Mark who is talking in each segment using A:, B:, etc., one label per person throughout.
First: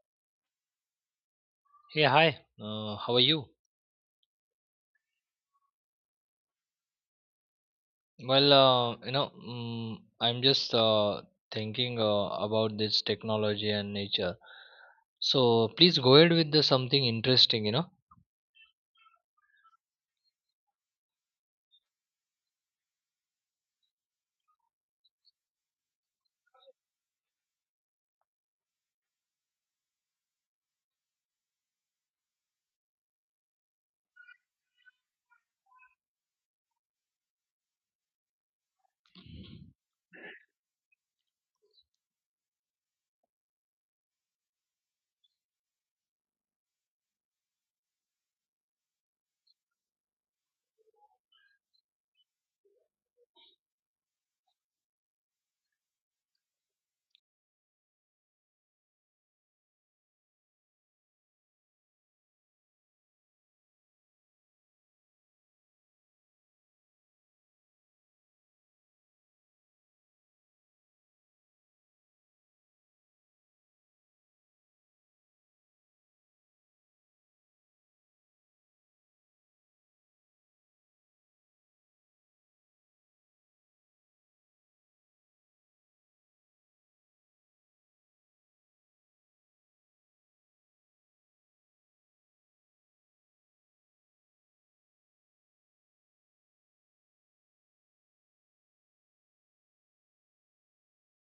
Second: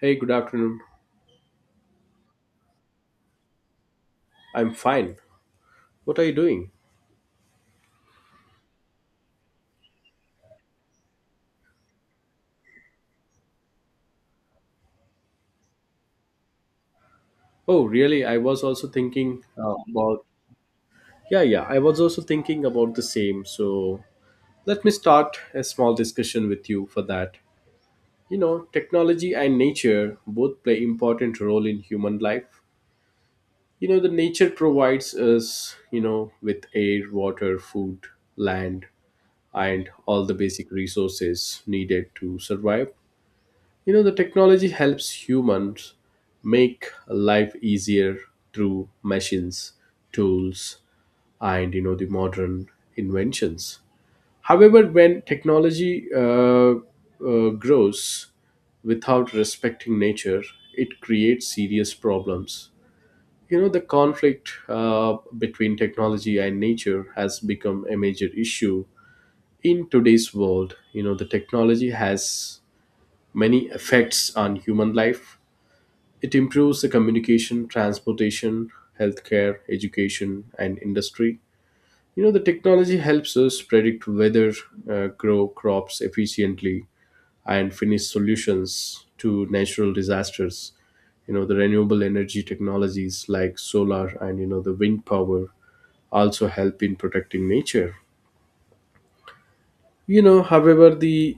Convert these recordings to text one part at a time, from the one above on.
A: Hey, good afternoon.
B: Hey, hi. How are you?
A: I'm fine. What are you doing?
B: Well, I'm just thinking about this technology and nature. So please go ahead with the something interesting, you
A: Oh,
B: know.
A: really? I was also thinking about. Yeah, yeah. I was also thinking about the same. So let me start a small discussion with you for that. You know, technology and nature both play important role in human life. You know, the nature provides us, you know, with air, water, food, land, and all the basic resources needed to survive. You know, the technology helps humans make life easier through machines, tools, and you know the modern inventions. However, when technology grows without respecting nature, it creates serious problems. You know, the conflict between technology and nature has become a major issue in today's world. You know, the technology has many effects on human life, it improves the communication, transportation, healthcare, education, and industry. You know, the technology helps us predict weather, grow crops efficiently, and finish solutions to natural disasters. You know, the renewable energy technologies like solar and, you know, the wind power also help in protecting nature. You know, however, the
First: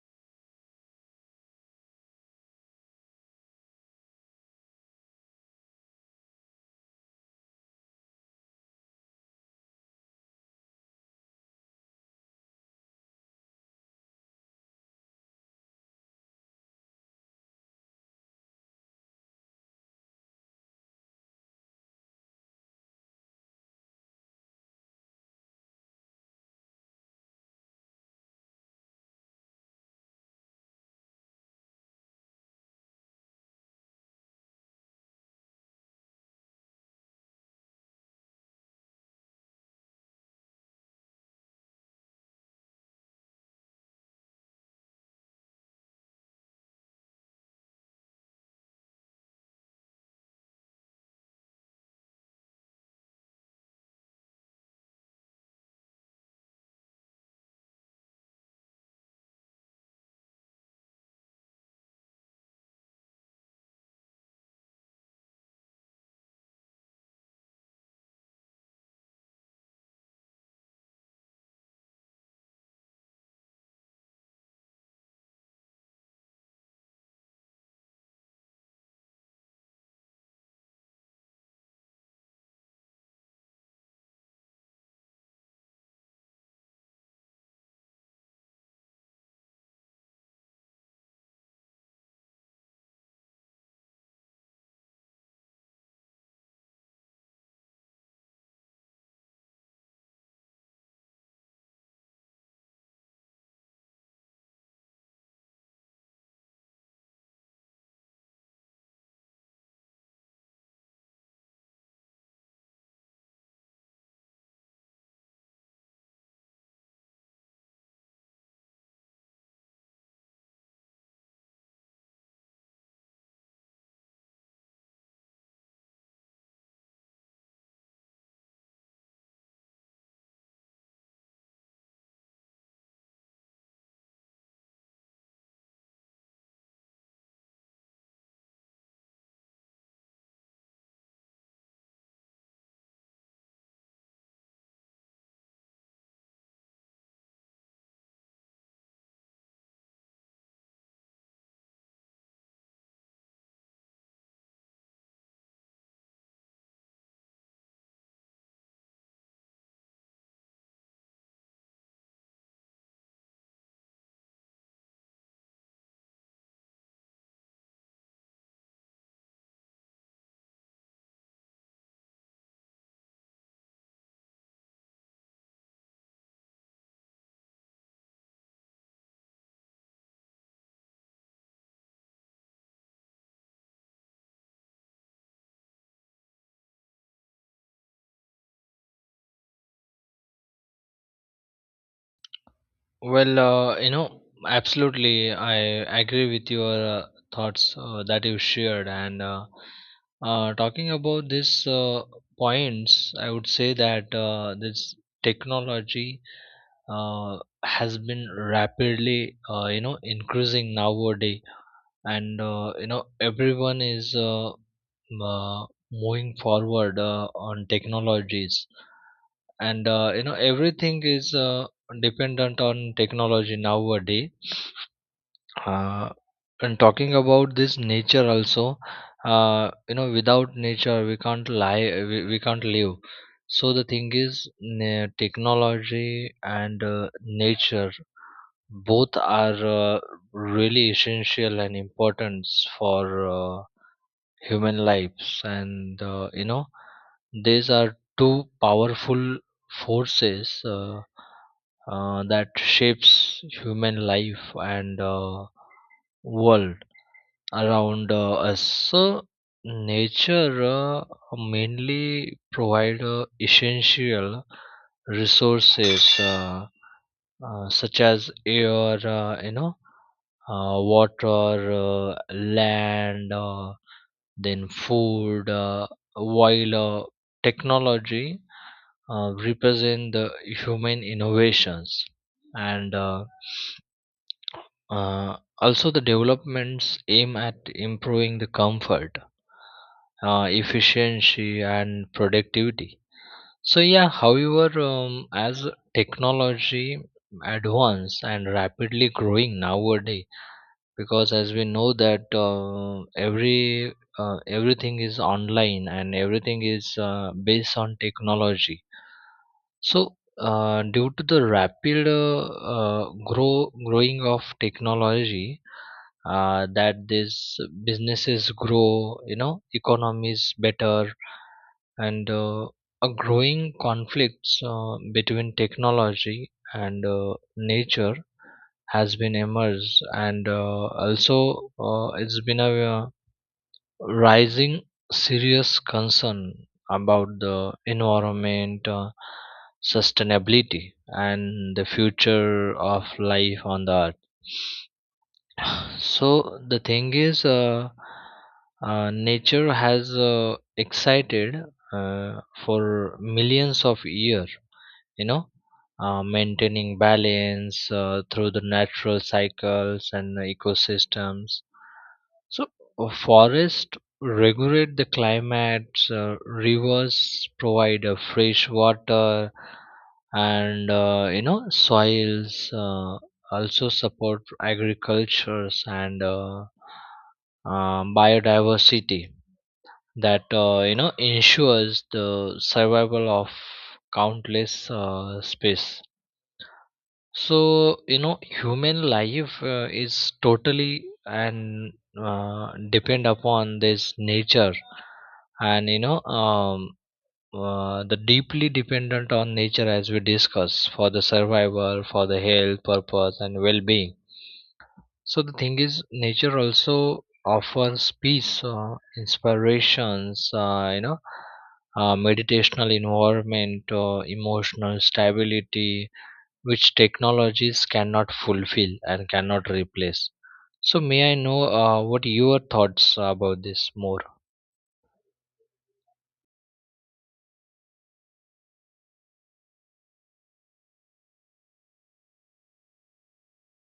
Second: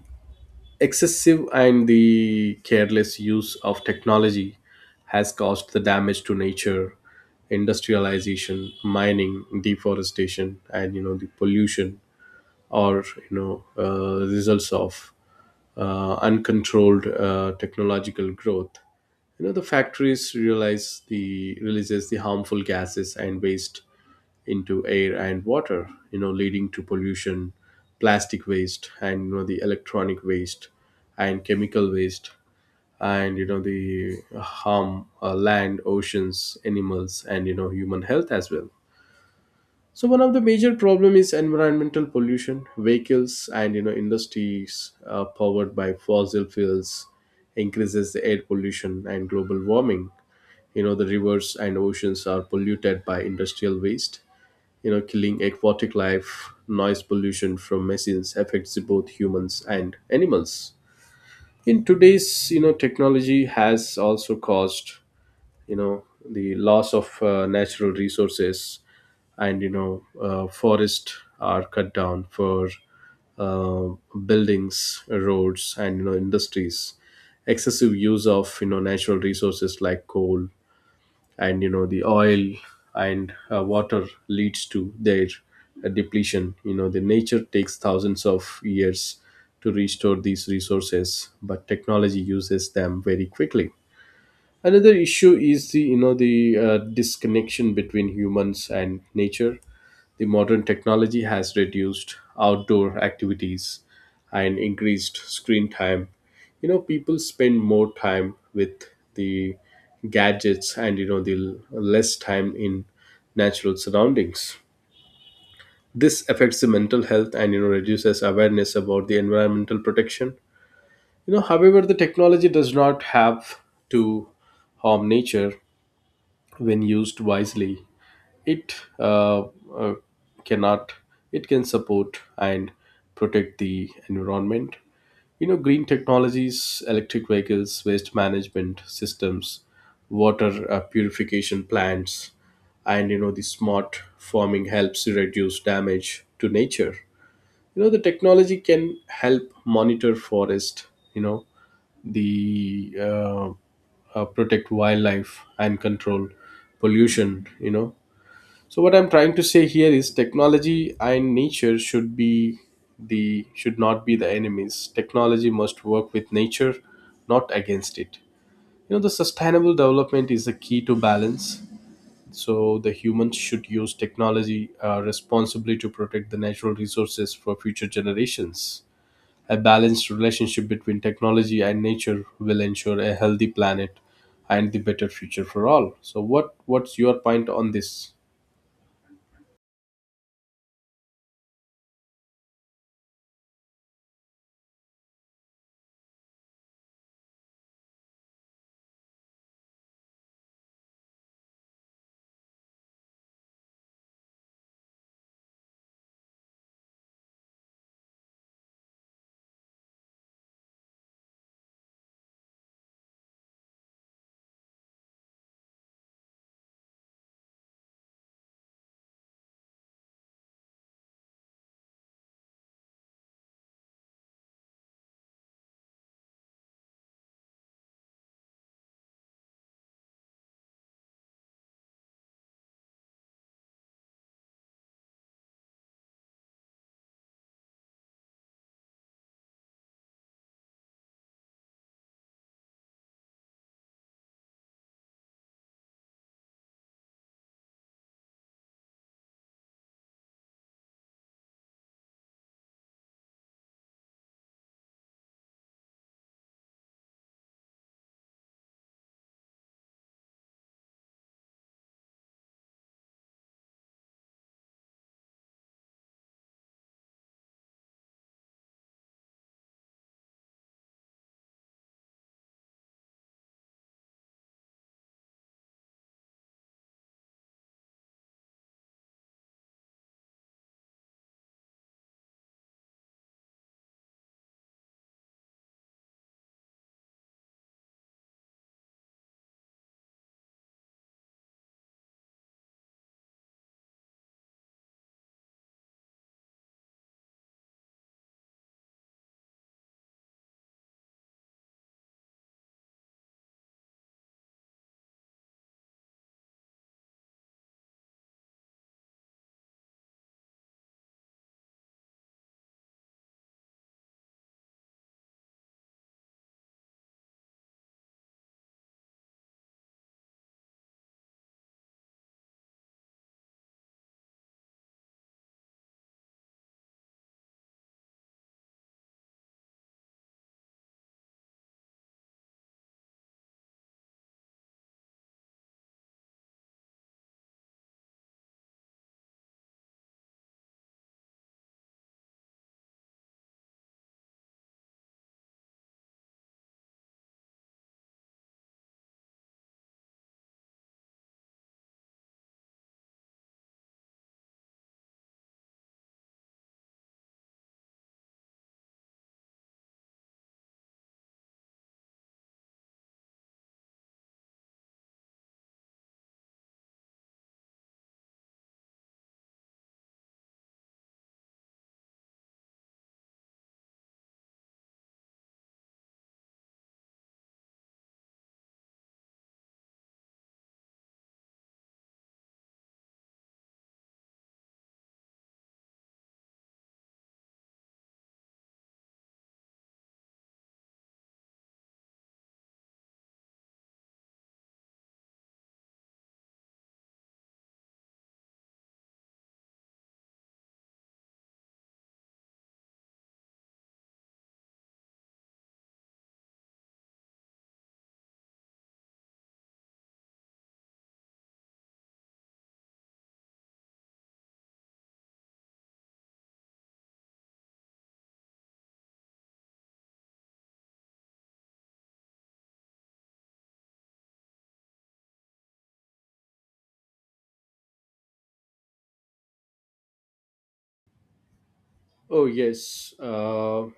A: excessive and the careless use of technology has caused the damage to nature, industrialization, mining, deforestation, and you know the pollution, or you know, results of uncontrolled technological growth. You know the factories realize the releases the harmful gases and waste into air and water, you know, leading to pollution, plastic waste, and you know the electronic waste, and chemical waste, and you know the harm land oceans animals, and you know human health as well. So one of the major problem is environmental pollution, vehicles and you know industries powered by fossil fuels increases the air pollution and global warming. You know the rivers and oceans are polluted by industrial waste, you know, killing aquatic life. Noise pollution from machines affects both humans and animals. In today's, you know, technology has also caused, you know, the loss of natural resources, and you know, forests are cut down for uh, buildings, roads, and you know industries. Excessive use of, you know, natural resources like coal, and you know the oil, and water leads to their depletion. You know the nature takes thousands of years to restore these resources, but technology uses them very quickly. Another issue is the, you know, the disconnection between humans and nature. The modern technology has reduced outdoor activities and increased screen time. You know, people spend more time with the gadgets, and you know the less time in natural surroundings. This affects the mental health, and you know reduces awareness about the environmental protection. You know, however, the technology does not have to harm nature. When used wisely, it uh, cannot it can support and protect the environment. You know, green technologies, electric vehicles, waste management systems, water purification plants, and you know the smart farming helps to reduce damage to nature. You know the technology can help monitor forest, you know, the protect wildlife and control pollution. You know, so what I'm trying to say here is technology and nature should not be the enemies. Technology must work with nature, not against it. You know, the sustainable development is the key to balance. So the humans should use technology responsibly to protect the natural resources for future generations. A balanced relationship between technology and nature will ensure a healthy planet and the better future for all. So what's your point on this?
B: Well, absolutely, I agree with your thoughts that you shared. And talking about this points, I would say that this technology has been rapidly, increasing nowadays and everyone is moving forward on technologies and everything is dependent on technology nowadays. uh, and talking about this nature also, without nature we can't live. So the thing is, technology and nature both are uh, really essential and important for human lives, and these are two powerful forces that shapes human life and world around us. So nature mainly provide essential resources, such as air, water, land, then food, while technology represent the human innovations, and also the developments aim at improving the comfort, efficiency, and productivity. So yeah, however, as technology advance and rapidly growing nowadays, because as we know that everything is online and everything is based on technology. So due to the rapid, growing of technology, that these businesses grow, you know, economies better, and a growing conflicts between technology and nature has been emerged, and also it's been a rising serious concern about the environment, sustainability and the future of life on the earth. So the thing is, nature has excited for millions of years, you know, maintaining balance through the natural cycles and the ecosystems. So forests regulate the climate, uh, rivers provide fresh water, and, you know, soils uh, also support agricultures and, biodiversity that you know ensures the survival of countless species. So you know human life is totally and depend upon this nature, and you know, the deeply dependent on nature, as we discuss, for the survival, for the health purpose and well-being. So the thing is, nature also offers peace, inspirations, meditational environment, emotional stability, which technologies cannot fulfill and cannot replace. So may I know what your thoughts about this more?
A: Oh, yes.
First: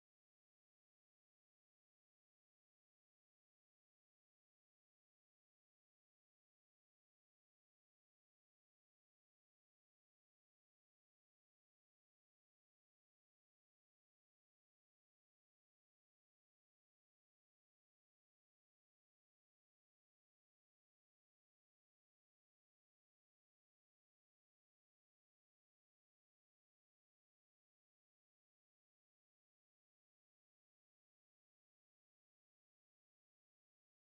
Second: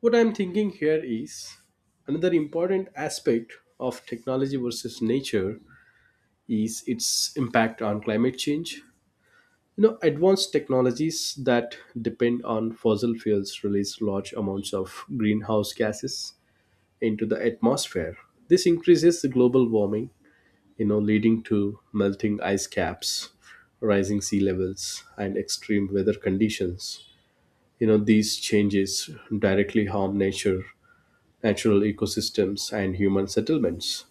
A: What I'm thinking here is another important aspect of technology versus nature is its impact on climate change. You know, advanced technologies that depend on fossil fuels release large amounts of greenhouse gases into the atmosphere. This increases the global warming, you know, leading to melting ice caps, rising sea levels, and extreme weather conditions. You know these changes directly harm nature, natural ecosystems, and human settlements.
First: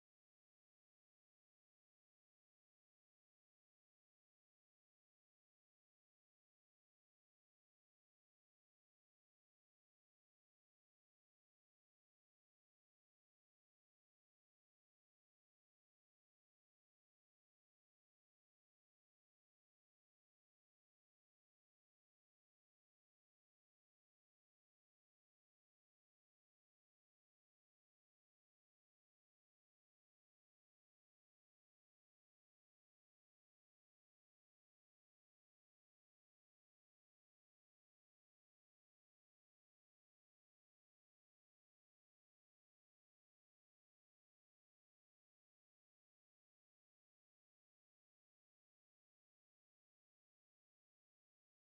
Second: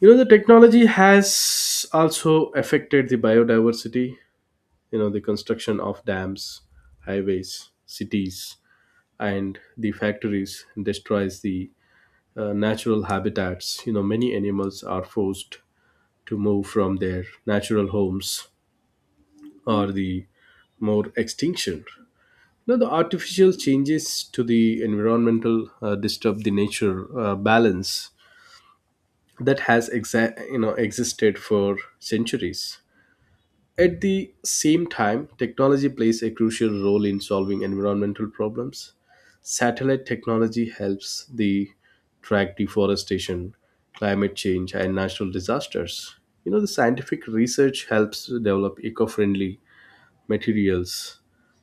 A: You know the technology has also affected the biodiversity. You know the construction of dams, highways, cities, and the factories destroys the natural habitats. You know many animals are forced to move from their natural homes, or the more extinction. Now, the artificial changes to the environmental disturb the nature balance that has you know existed for centuries. At the same time, technology plays a crucial role in solving environmental problems. Satellite technology helps the track deforestation, climate change, and natural disasters. You know, the scientific research helps develop eco-friendly materials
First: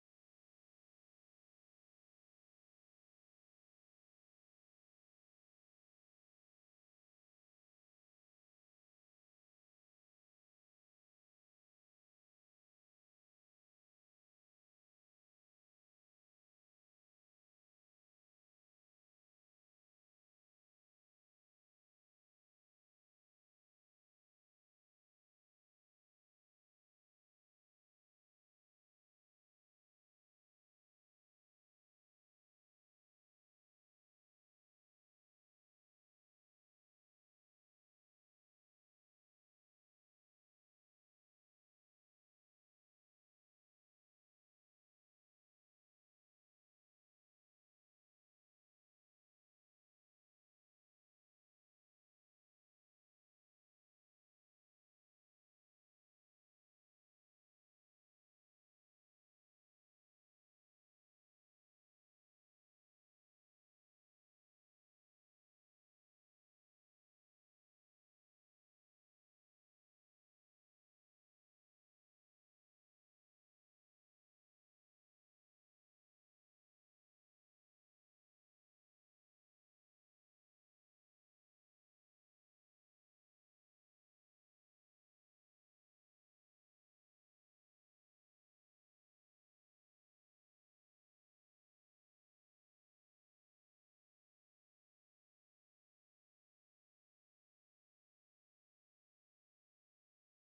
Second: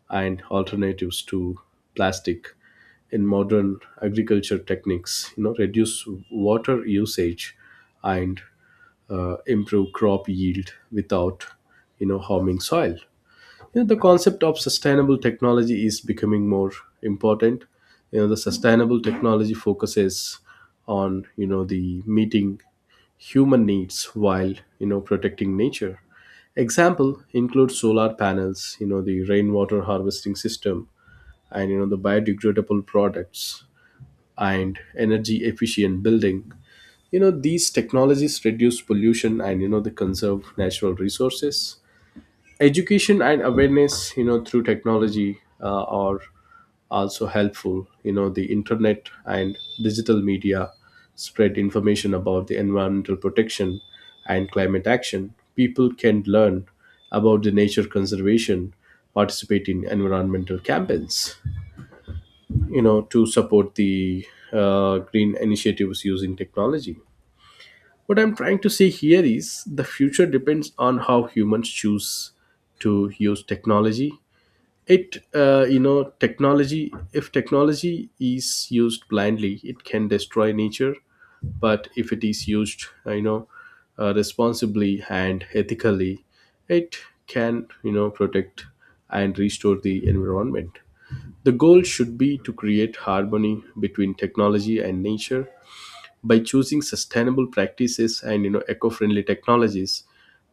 A: and alternatives to plastic. In modern agriculture techniques, you know, reduce water usage and improve crop yield without, you know, harming soil. You know, the concept of sustainable technology is becoming more important. You know the sustainable technology focuses on, you know, the meeting human needs while, you know, protecting nature. Example include solar panels, you know the rainwater harvesting system, and you know the biodegradable products, and energy efficient building. You know these technologies reduce pollution, and you know they conserve natural resources. Education and awareness, you know, through technology are also helpful. You know the internet and digital media spread information about the environmental protection and climate action. People can learn about the nature conservation, participate in environmental campaigns, you know, to support the green initiatives using technology. What I'm trying to say here is the future depends on how humans choose to use technology. It You know technology, if technology is used blindly, it can destroy nature, but if it is used, you know, responsibly and ethically, it can, you know, protect and restore the environment. The goal should be to create harmony between technology and nature. By choosing sustainable practices and you know eco-friendly technologies,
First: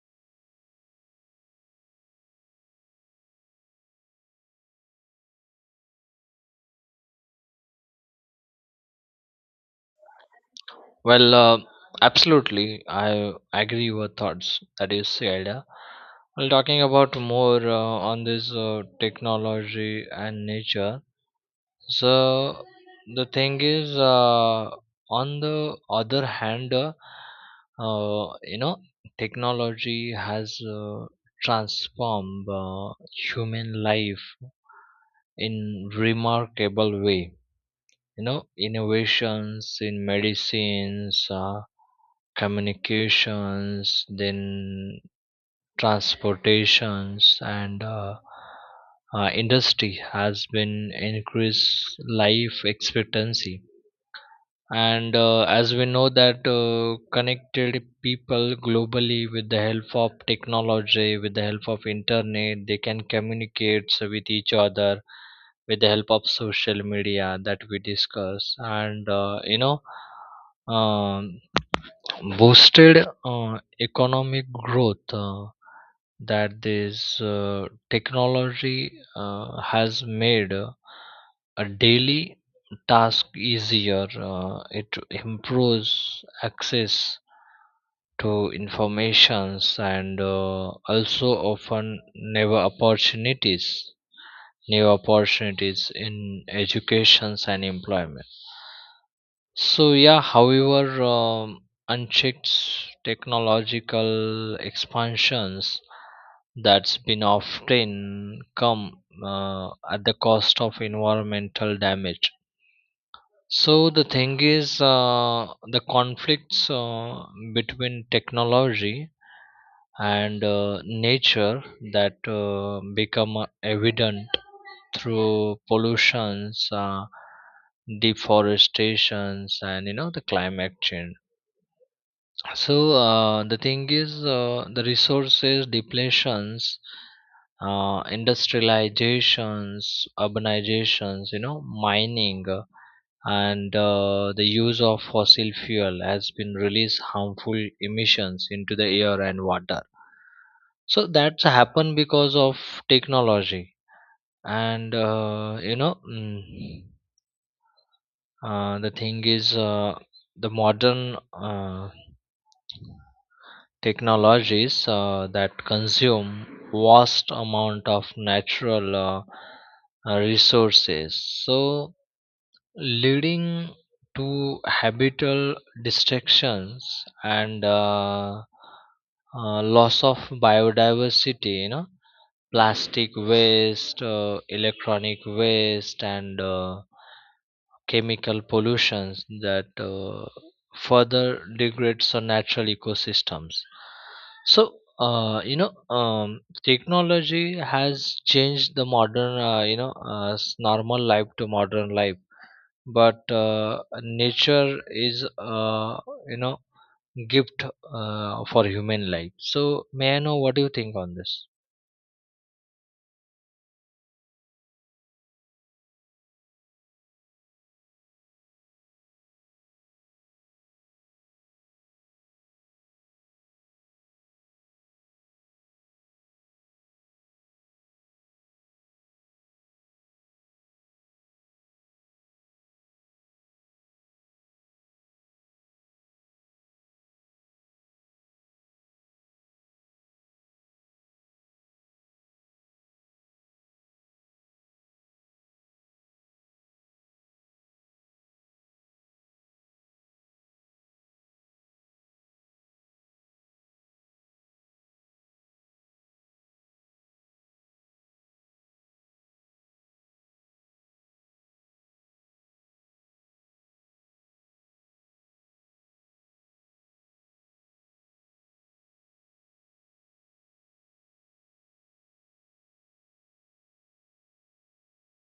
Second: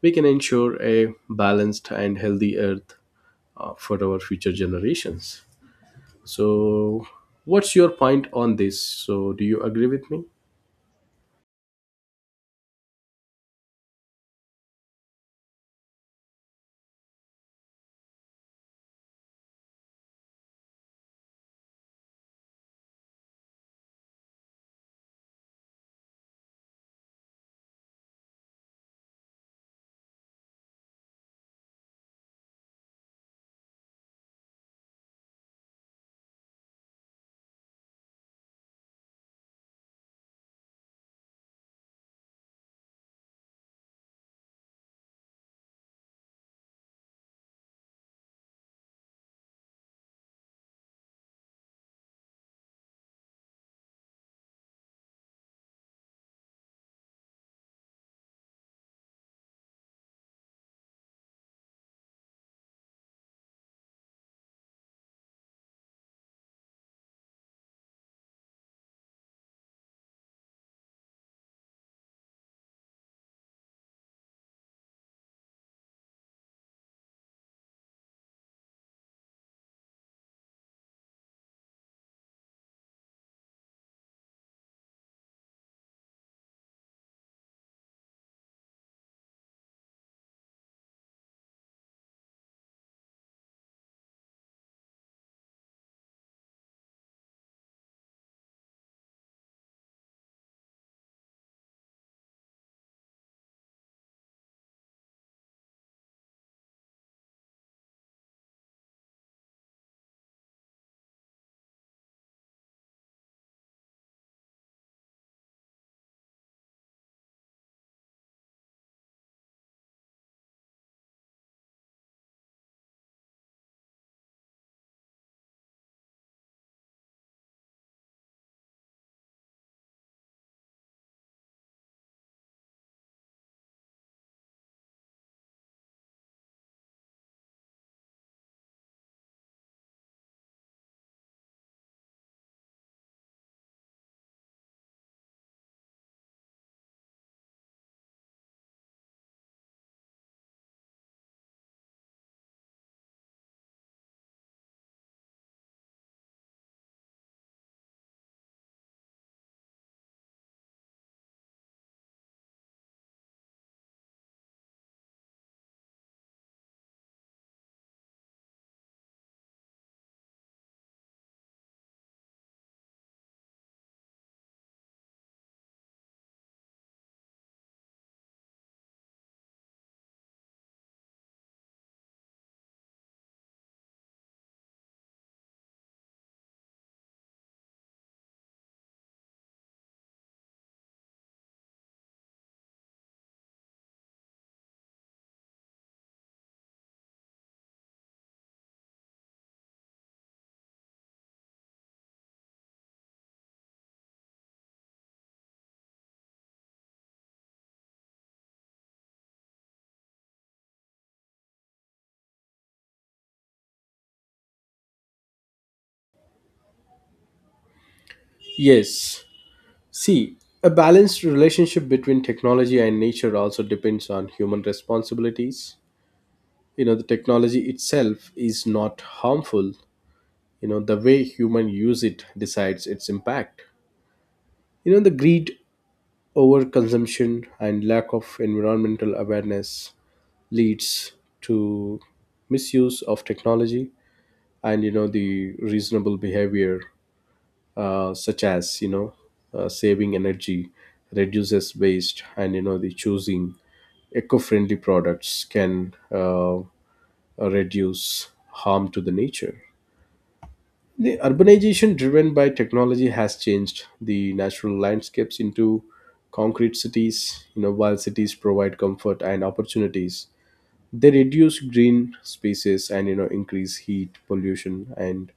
A: we can ensure a balanced and healthy earth for our future generations. So, what's your point on this? So, do you agree with me?
B: Well, absolutely, I agree your thoughts that you said. Well, talking about more on this technology and nature. So the thing is, on the other hand, uh, you know, technology has transformed human life in remarkable way. You know, innovations in medicines, communications, then transportations, and industry has been increased life expectancy, and as we know that connected people globally with the help of technology, with the help of internet, they can communicate with each other, with the help of social media that we discuss. And, you know, um, boosted economic growth, that this technology has made a daily task easier. It improves access to informations, and also often never opportunities new opportunities in educations and employment. So yeah, however, unchecked technological expansions that's been often come at the cost of environmental damage. So the thing is, the conflicts between technology and nature that become evident through pollutions, deforestations, and you know the climate change. So the thing is, the resources depletions, industrializations, urbanizations, you know, mining, and the use of fossil fuel has been released harmful emissions into the air and water. So that's happened because of technology, and, you know, the thing is, the modern technologies that consume vast amount of natural, resources, so leading to habitable destructions, and loss of biodiversity, you know, plastic waste, electronic waste, and chemical pollutions that further degrades our natural ecosystems. So, uh, you know technology has changed the modern, normal life to modern life. But nature is, you know, gift for human life. So may I know what do you think on this?
A: Yes. See, a balanced relationship between technology and nature also depends on human responsibilities. You know, the technology itself is not harmful, you know the way human use it decides its impact. You know the greed, over consumption, and lack of environmental awareness leads to misuse of technology. And you know the reasonable behavior, such as, you know, saving energy, reduces waste, and you know the choosing eco-friendly products can reduce harm to the nature. The urbanization driven by technology has changed the natural landscapes into concrete cities. You know, while cities provide comfort and opportunities, they reduce green spaces and you know increase heat pollution and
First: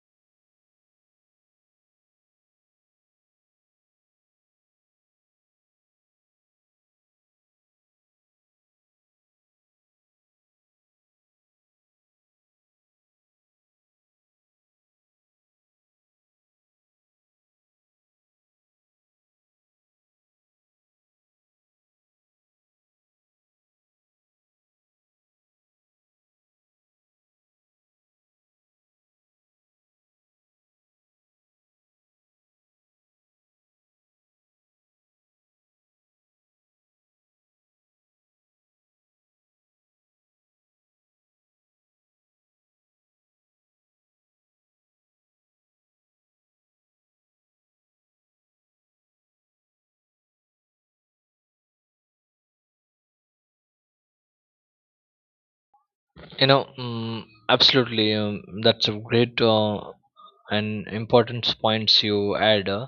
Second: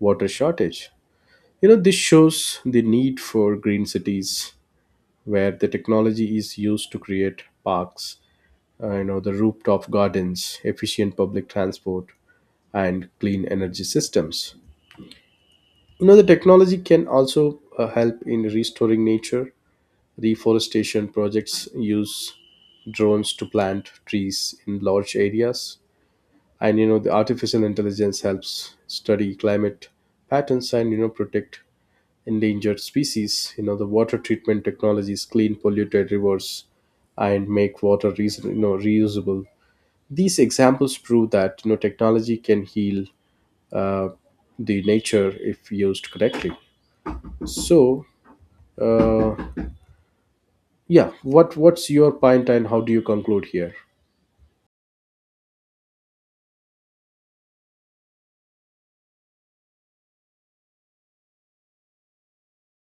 A: water shortage. You know, this shows the need for green cities where the technology is used to create parks, you know, the rooftop gardens, efficient public transport, and clean energy systems. You know, the technology can also help in restoring nature. Reforestation projects use drones to plant trees in large areas. And, you know, the artificial intelligence helps study climate patterns and, you know, protect endangered species. You know, the water treatment technologies clean polluted rivers and make water, reason, you know, reusable. These examples prove that, you know, technology can heal uh, the nature if used correctly. So, uh, yeah, what's your point and how do you conclude here?
B: You know, absolutely. That's a great and important points you add. uh,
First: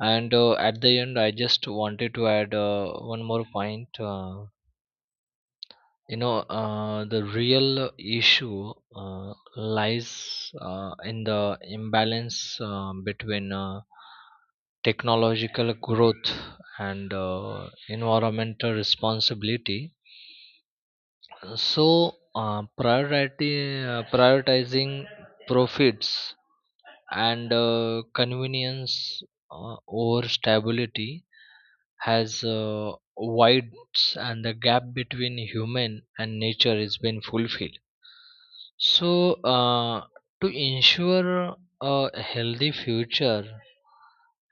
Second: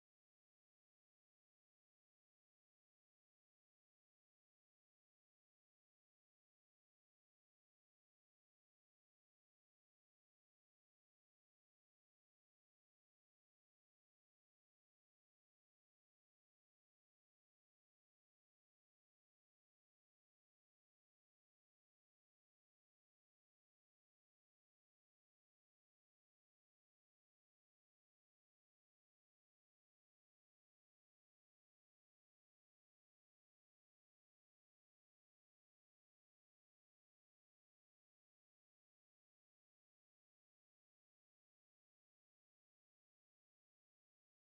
B: and uh, at the end, I just wanted to add one more point. The real issue lies in the imbalance between technological growth and environmental responsibility. So, prioritizing profits and convenience over stability has widens, and the gap between human and nature is been fulfilled. So, to ensure a healthy future,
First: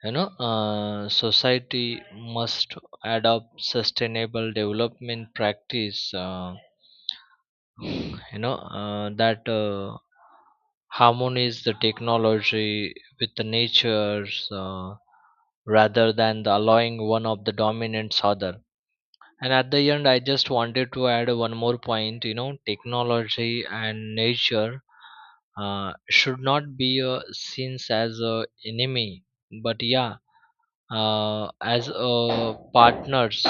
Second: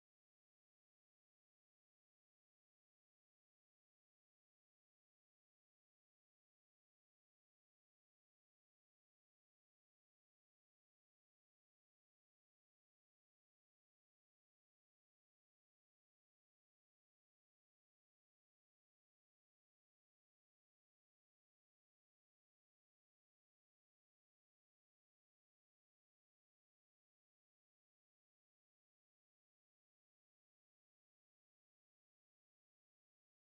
B: you know, society must adopt sustainable development practice. You know that Harmonies the technology with the natures rather than the allowing one of the dominants other. And at the end, I just wanted to add one more point. You know, technology and nature should not be seen as a enemy, but yeah, uh, as partners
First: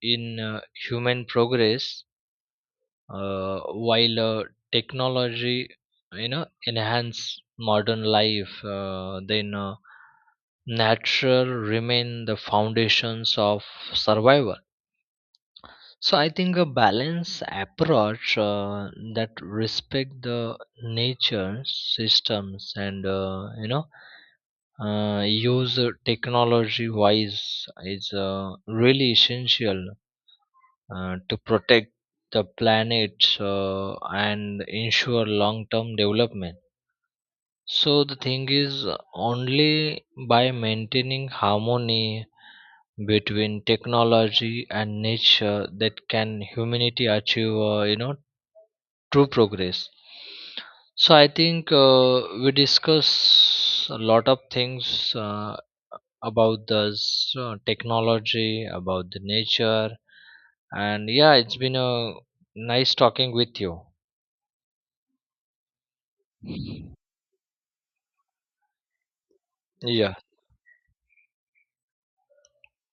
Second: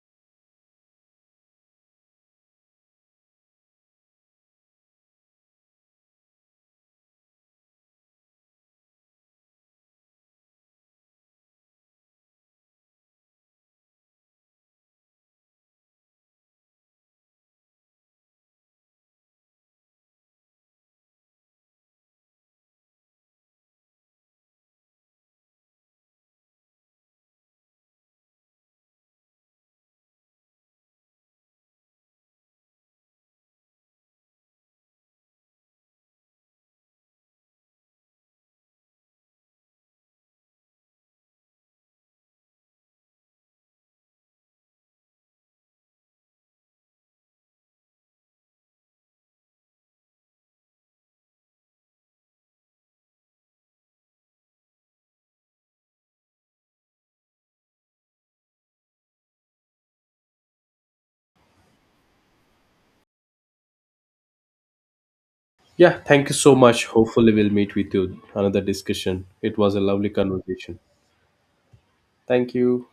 B: in human progress. Uh, while uh, technology, you know, enhance modern life, then natural remain the foundations of survival. So I think a balanced approach that respect the nature systems and, use technology wise is really essential to protect the planet and ensure long term development. So, the thing is, only by maintaining harmony between technology and nature that can humanity achieve, true progress. So, I think we discuss a lot of things about the so technology, about the nature, and yeah, it's been a nice talking with you.
A: Yeah, thank you so much. Hopefully, we'll meet with you another discussion. It was a lovely
B: Yeah,
A: conversation. Thank you.